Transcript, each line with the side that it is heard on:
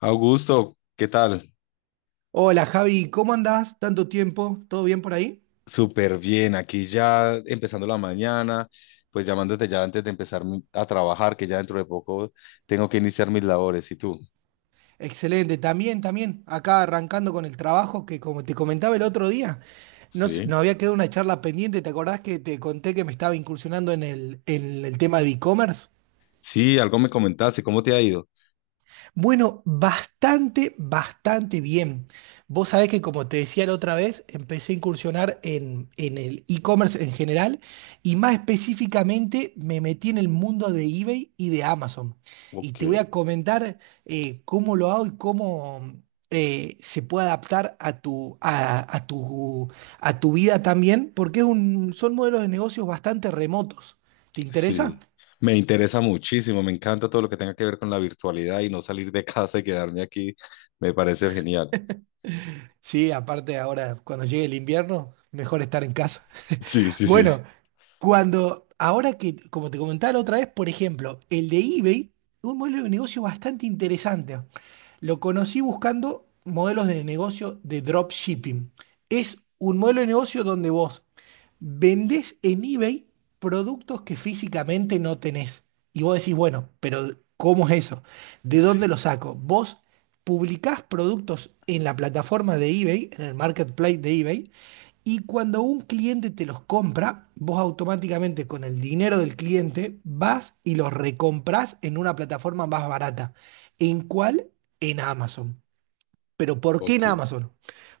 left: Augusto, ¿qué tal?
right: Hola Javi, ¿cómo andás? ¿Tanto tiempo? ¿Todo bien por ahí?
left: Súper bien, aquí ya empezando la mañana, pues llamándote ya antes de empezar a trabajar, que ya dentro de poco tengo que iniciar mis labores. ¿Y tú?
right: Excelente, también, también. Acá arrancando con el trabajo que, como te comentaba el otro día, nos,
left: Sí,
right: nos había quedado una charla pendiente. ¿Te acordás que te conté que me estaba incursionando en el tema de e-commerce?
left: sí, algo me comentaste, ¿cómo te ha ido?
right: Bueno, bastante, bastante bien. Vos sabés que, como te decía la otra vez, empecé a incursionar en el e-commerce en general, y más específicamente me metí en el mundo de eBay y de Amazon. Y
left: Ok.
right: te voy a comentar cómo lo hago y cómo se puede adaptar a tu vida también, porque son modelos de negocios bastante remotos. ¿Te interesa?
left: Sí, me interesa muchísimo, me encanta todo lo que tenga que ver con la virtualidad y no salir de casa y quedarme aquí, me parece genial.
right: Sí, aparte ahora cuando llegue el invierno, mejor estar en casa.
left: Sí, sí, sí.
right: Bueno, como te comentaba la otra vez, por ejemplo, el de eBay, un modelo de negocio bastante interesante. Lo conocí buscando modelos de negocio de dropshipping. Es un modelo de negocio donde vos vendés en eBay productos que físicamente no tenés. Y vos decís: bueno, pero ¿cómo es eso? ¿De
left: Sí,
right: dónde lo saco? Vos publicás productos en la plataforma de eBay, en el marketplace de eBay, y cuando un cliente te los compra, vos automáticamente con el dinero del cliente vas y los recompras en una plataforma más barata. ¿En cuál? En Amazon. ¿Pero por qué en
left: ok,
right: Amazon?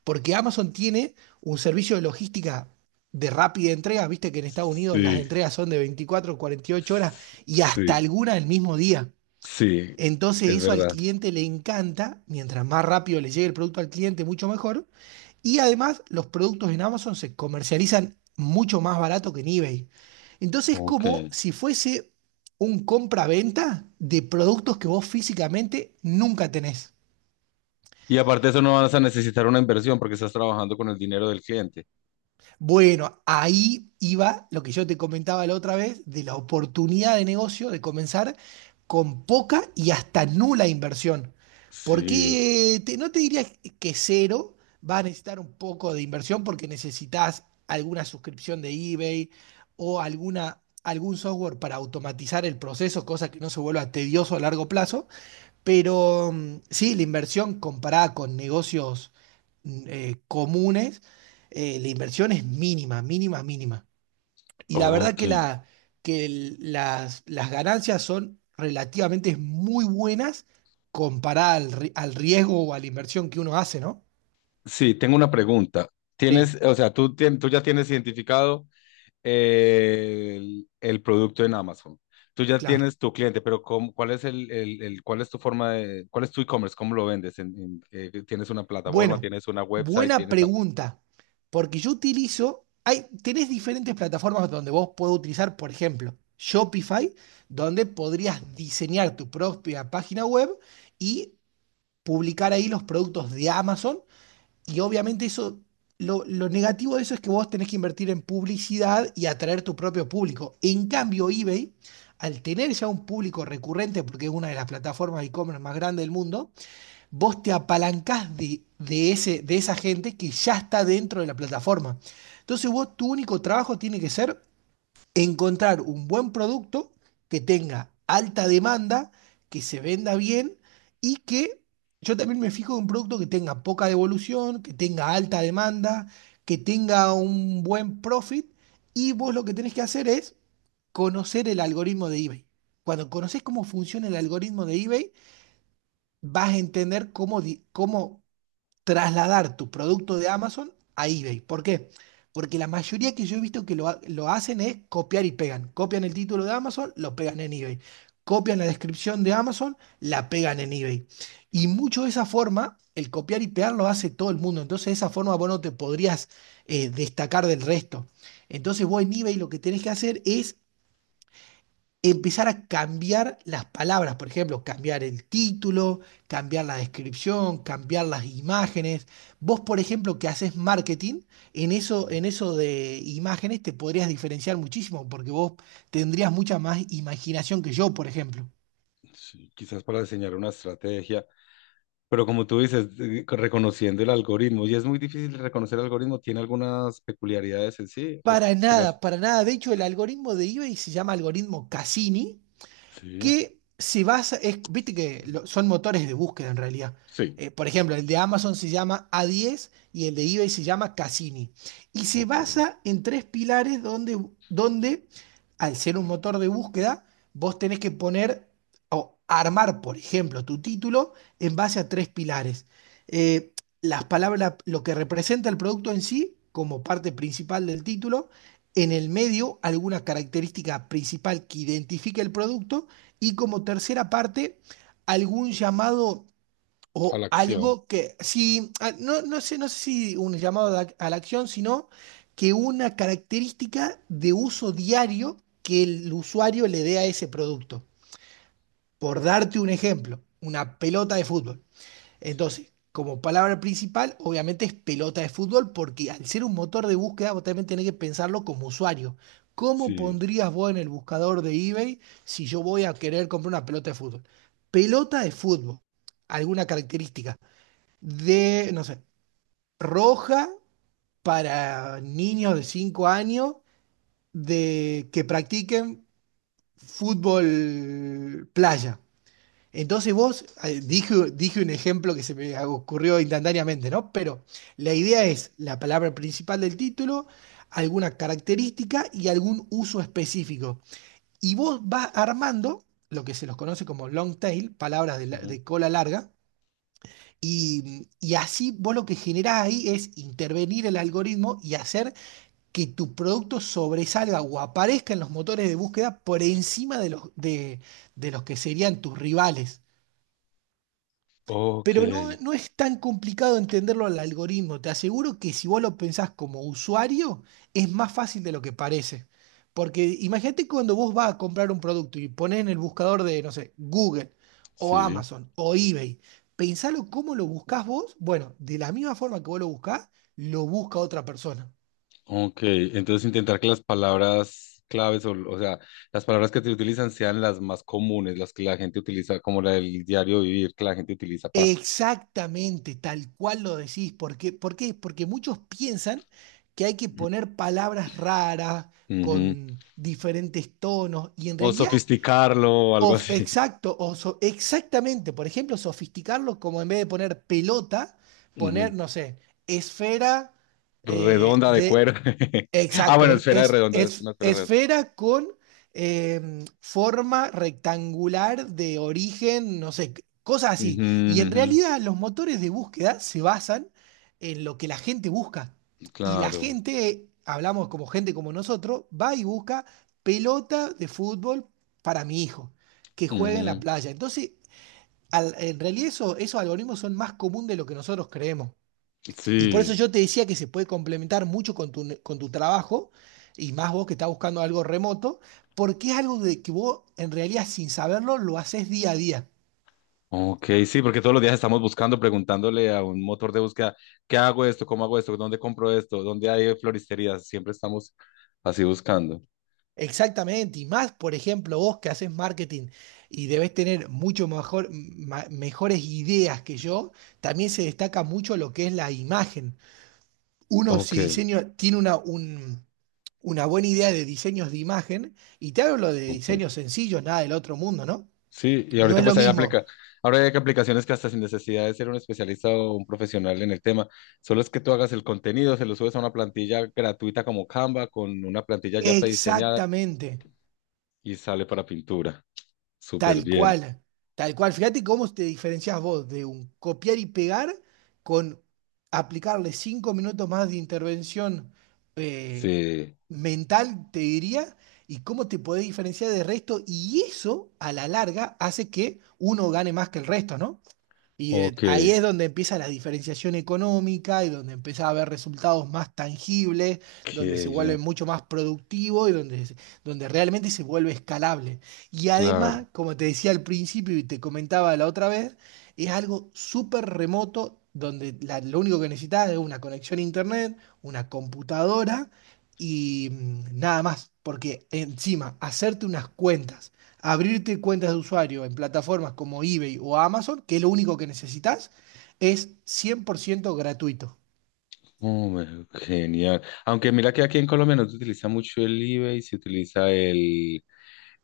right: Porque Amazon tiene un servicio de logística de rápida entrega. Viste que en Estados Unidos las
left: sí,
right: entregas son de 24, 48 horas y hasta
left: sí,
right: alguna el mismo día.
left: sí,
right: Entonces
left: es
right: eso al
left: verdad.
right: cliente le encanta; mientras más rápido le llegue el producto al cliente, mucho mejor. Y además los productos en Amazon se comercializan mucho más barato que en eBay. Entonces es como
left: Ok.
right: si fuese un compra-venta de productos que vos físicamente nunca tenés.
left: Y aparte de eso no vas a necesitar una inversión porque estás trabajando con el dinero del cliente.
right: Bueno, ahí iba lo que yo te comentaba la otra vez, de la oportunidad de negocio de comenzar con poca y hasta nula inversión.
left: Sí,
right: Porque no te diría que cero, va a necesitar un poco de inversión, porque necesitas alguna suscripción de eBay o algún software para automatizar el proceso, cosa que no se vuelva tedioso a largo plazo. Pero sí, la inversión comparada con negocios comunes, la inversión es mínima, mínima, mínima. Y la verdad
left: ok.
right: que, la, que el- las ganancias son relativamente muy buenas comparada al riesgo o a la inversión que uno hace, ¿no?
left: Sí, tengo una pregunta.
right: Sí.
left: Tienes, o sea, tú, tú ya tienes identificado el producto en Amazon. Tú ya
right: Claro.
left: tienes tu cliente, pero ¿ cuál es cuál es tu forma de, cuál es tu e-commerce? ¿Cómo lo vendes? ¿Tienes una plataforma?
right: Bueno,
left: ¿Tienes una website?
right: buena
left: ¿Tienes algo?
right: pregunta. Porque yo utilizo, tenés diferentes plataformas donde vos podés utilizar, por ejemplo, Shopify, donde podrías diseñar tu propia página web y publicar ahí los productos de Amazon. Y obviamente eso, lo negativo de eso es que vos tenés que invertir en publicidad y atraer tu propio público. En cambio, eBay, al tener ya un público recurrente, porque es una de las plataformas de e-commerce más grandes del mundo, vos te apalancás de esa gente que ya está dentro de la plataforma. Entonces vos, tu único trabajo tiene que ser encontrar un buen producto que tenga alta demanda, que se venda bien, y que... yo también me fijo en un producto que tenga poca devolución, que tenga alta demanda, que tenga un buen profit. Y vos lo que tenés que hacer es conocer el algoritmo de eBay. Cuando conoces cómo funciona el algoritmo de eBay, vas a entender cómo trasladar tu producto de Amazon a eBay. ¿Por qué? Porque la mayoría que yo he visto que lo hacen es copiar y pegan. Copian el título de Amazon, lo pegan en eBay. Copian la descripción de Amazon, la pegan en eBay. Y mucho de esa forma, el copiar y pegar, lo hace todo el mundo. Entonces, de esa forma, vos no te podrías destacar del resto. Entonces, vos en eBay lo que tenés que hacer es empezar a cambiar las palabras; por ejemplo, cambiar el título, cambiar la descripción, cambiar las imágenes. Vos, por ejemplo, que haces marketing, en eso de imágenes te podrías diferenciar muchísimo, porque vos tendrías mucha más imaginación que yo, por ejemplo.
left: Sí. Quizás para diseñar una estrategia. Pero como tú dices, reconociendo el algoritmo, y es muy difícil reconocer el algoritmo, ¿tiene algunas peculiaridades en sí? ¿O
right: Para
left: qué lo hace?
right: nada, para nada. De hecho, el algoritmo de eBay se llama algoritmo Cassini,
left: Sí,
right: que viste que son motores de búsqueda en realidad.
left: sí,
right: Por ejemplo, el de Amazon se llama A10 y el de eBay se llama Cassini. Y se
left: ok,
right: basa en tres pilares, donde, donde al ser un motor de búsqueda, vos tenés que poner o armar, por ejemplo, tu título en base a tres pilares. Eh, las palabras, lo que representa el producto en sí, como parte principal del título; en el medio, alguna característica principal que identifique el producto; y como tercera parte, algún llamado,
left: a
right: o
left: la
right: algo
left: acción.
right: que... no, no sé si un llamado a la, acción, sino que una característica de uso diario que el usuario le dé a ese producto. Por darte un ejemplo, una pelota de fútbol.
left: Sí,
right: Entonces, como palabra principal, obviamente es pelota de fútbol, porque al ser un motor de búsqueda, vos también tenés que pensarlo como usuario. ¿Cómo
left: sí,
right: pondrías vos en el buscador de eBay si yo voy a querer comprar una pelota de fútbol? Pelota de fútbol, alguna característica de, no sé, roja, para niños de 5 años de que practiquen fútbol playa. Entonces vos, dije un ejemplo que se me ocurrió instantáneamente, ¿no? Pero la idea es la palabra principal del título, alguna característica y algún uso específico. Y vos vas armando lo que se los conoce como long tail, palabras
left: sí,
right: de cola larga, y así vos lo que generás ahí es intervenir el algoritmo y hacer que tu producto sobresalga o aparezca en los motores de búsqueda por encima de los que serían tus rivales.
left: ok,
right: Pero no, no es tan complicado entenderlo, al algoritmo. Te aseguro que si vos lo pensás como usuario, es más fácil de lo que parece. Porque imagínate cuando vos vas a comprar un producto y pones en el buscador de, no sé, Google o
left: sí,
right: Amazon o eBay, pensalo cómo lo buscás vos. Bueno, de la misma forma que vos lo buscás, lo busca otra persona.
left: ok. Entonces intentar que las palabras claves, o sea, las palabras que te utilizan sean las más comunes, las que la gente utiliza, como la del diario vivir, que la gente utiliza para...
right: Exactamente, tal cual lo decís. ¿Por qué? ¿Por qué? Porque muchos piensan que hay que poner palabras raras, con diferentes tonos, y en
left: O
right: realidad...
left: sofisticarlo o algo así.
right: exactamente, por ejemplo, sofisticarlo, como en vez de poner pelota, poner,
left: Ujú.
right: no sé, esfera.
left: Redonda de
right: De
left: cuero. Ah,
right: Exacto,
left: bueno, esfera de redonda, es
right: es-
left: una esfera redonda.
right: Esfera con forma rectangular de origen, no sé, cosas así.
left: Ujú,
right: Y en
left: ujú,
right: realidad los motores de búsqueda se basan en lo que la gente busca. Y la
left: claro.
right: gente, hablamos como gente como nosotros, va y busca pelota de fútbol para mi hijo, que juegue en la
left: Ujú,
right: playa. Entonces, en realidad esos algoritmos son más común de lo que nosotros creemos. Y por eso
left: sí.
right: yo te decía que se puede complementar mucho con tu trabajo, y más vos que estás buscando algo remoto, porque es algo de que vos en realidad, sin saberlo, lo haces día a día.
left: Ok, sí, porque todos los días estamos buscando, preguntándole a un motor de búsqueda, ¿qué hago esto? ¿Cómo hago esto? ¿Dónde compro esto? ¿Dónde hay floristerías? Siempre estamos así buscando.
right: Exactamente, y más, por ejemplo, vos que haces marketing y debes tener mucho mejor, mejores ideas que yo. También se destaca mucho lo que es la imagen. Uno,
left: Ok,
right: si diseño, tiene una buena idea de diseños de imagen, y te hablo de
left: ok.
right: diseños sencillos, nada del otro mundo, ¿no?
left: Sí, y
right: No
left: ahorita
right: es lo
left: pues
right: mismo.
left: ahora hay aplicaciones que hasta sin necesidad de ser un especialista o un profesional en el tema, solo es que tú hagas el contenido, se lo subes a una plantilla gratuita como Canva con una plantilla ya prediseñada
right: Exactamente,
left: y sale para pintura. Súper
right: tal
left: bien.
right: cual, tal cual. Fíjate cómo te diferencias vos de un copiar y pegar con aplicarle 5 minutos más de intervención eh,
left: Sí,
right: mental, te diría, y cómo te podés diferenciar del resto. Y eso, a la larga, hace que uno gane más que el resto, ¿no? Y
left: ok,
right: ahí es donde empieza la diferenciación económica, y donde empieza a haber resultados más tangibles, donde
left: qué
right: se vuelve
left: bien,
right: mucho más productivo y donde realmente se vuelve escalable. Y
left: claro.
right: además, como te decía al principio y te comentaba la otra vez, es algo súper remoto, donde lo único que necesitas es una conexión a internet, una computadora y nada más. Porque, encima, hacerte unas cuentas, abrirte cuentas de usuario en plataformas como eBay o Amazon, que es lo único que necesitas, es 100% gratuito.
left: Hombre, genial. Aunque mira que aquí en Colombia no se utiliza mucho el eBay, se utiliza el,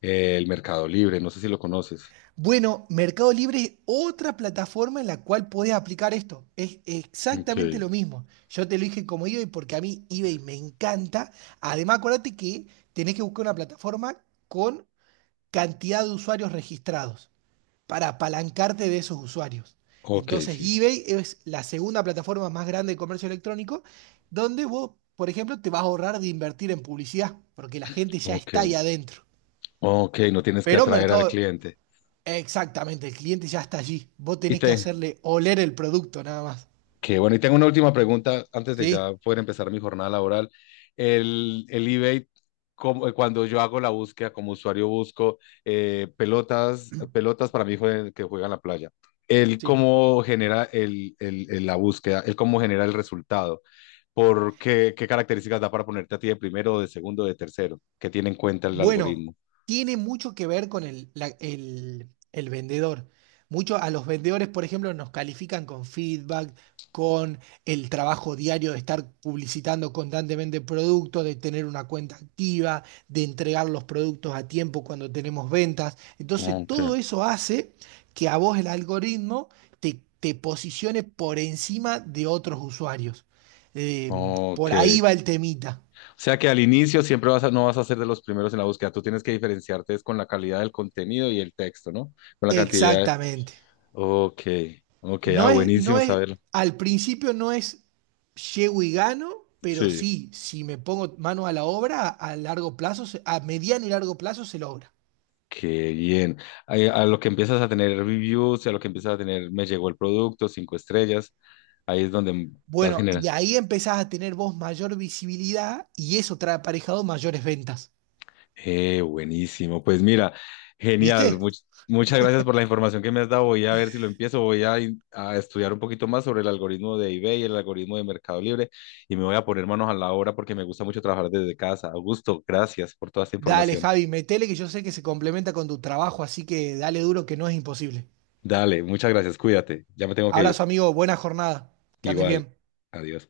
left: el Mercado Libre, no sé si lo conoces.
right: Bueno, Mercado Libre es otra plataforma en la cual podés aplicar esto. Es
left: Ok,
right: exactamente lo mismo. Yo te lo dije como eBay porque a mí eBay me encanta. Además, acuérdate que tenés que buscar una plataforma con cantidad de usuarios registrados, para apalancarte de esos usuarios.
left: ok,
right: Entonces,
left: sí,
right: eBay es la segunda plataforma más grande de comercio electrónico, donde vos, por ejemplo, te vas a ahorrar de invertir en publicidad, porque la gente ya
left: ok.
right: está ahí adentro.
left: Ok, no tienes que
right: Pero
left: atraer al
right: mercado,
left: cliente.
right: exactamente, el cliente ya está allí. Vos
left: Y
right: tenés que
left: te,
right: hacerle oler el producto, nada más.
left: que bueno, y tengo una última pregunta antes de
right: ¿Sí?
left: ya poder empezar mi jornada laboral. El eBay, cuando yo hago la búsqueda como usuario, busco pelotas, pelotas para mi hijo que juega en la playa. Él
right: Sí.
left: cómo genera la búsqueda, él cómo genera el resultado, por qué, qué características da para ponerte a ti de primero, de segundo, de tercero, que tiene en cuenta el
right: Bueno,
left: algoritmo.
right: tiene mucho que ver con el vendedor. Mucho a los vendedores, por ejemplo, nos califican con feedback, con el trabajo diario de estar publicitando constantemente productos, de tener una cuenta activa, de entregar los productos a tiempo cuando tenemos ventas. Entonces,
left: Ok,
right: todo eso hace que a vos el algoritmo te posicione por encima de otros usuarios. Eh,
left: ok.
right: por ahí va el temita.
left: O sea que al inicio siempre no vas a ser de los primeros en la búsqueda. Tú tienes que diferenciarte es con la calidad del contenido y el texto, ¿no? Con la cantidad de...
right: Exactamente.
left: Ok, ok, ah,
right: No es, no
left: buenísimo
right: es,
left: saberlo.
right: al principio no es llego y gano, pero
left: Sí,
right: sí, si me pongo mano a la obra, a largo plazo, a mediano y largo plazo, se logra.
left: qué bien. A lo que empiezas a tener reviews, a lo que empiezas a tener, me llegó el producto, cinco estrellas, ahí es donde vas
right: Bueno, y
left: generando.
right: ahí empezás a tener vos mayor visibilidad, y eso trae aparejado mayores ventas.
left: Buenísimo. Pues mira, genial.
right: ¿Viste?
left: Muchas gracias por la información que me has dado. Voy a ver si lo empiezo. Voy a estudiar un poquito más sobre el algoritmo de eBay, y el algoritmo de Mercado Libre y me voy a poner manos a la obra porque me gusta mucho trabajar desde casa. Augusto, gracias por toda esta
right: Dale,
left: información.
right: Javi, metele, que yo sé que se complementa con tu trabajo, así que dale duro, que no es imposible.
left: Dale, muchas gracias. Cuídate. Ya me tengo que ir.
right: Abrazo, amigo, buena jornada. Que andes
left: Igual.
right: bien.
left: Adiós.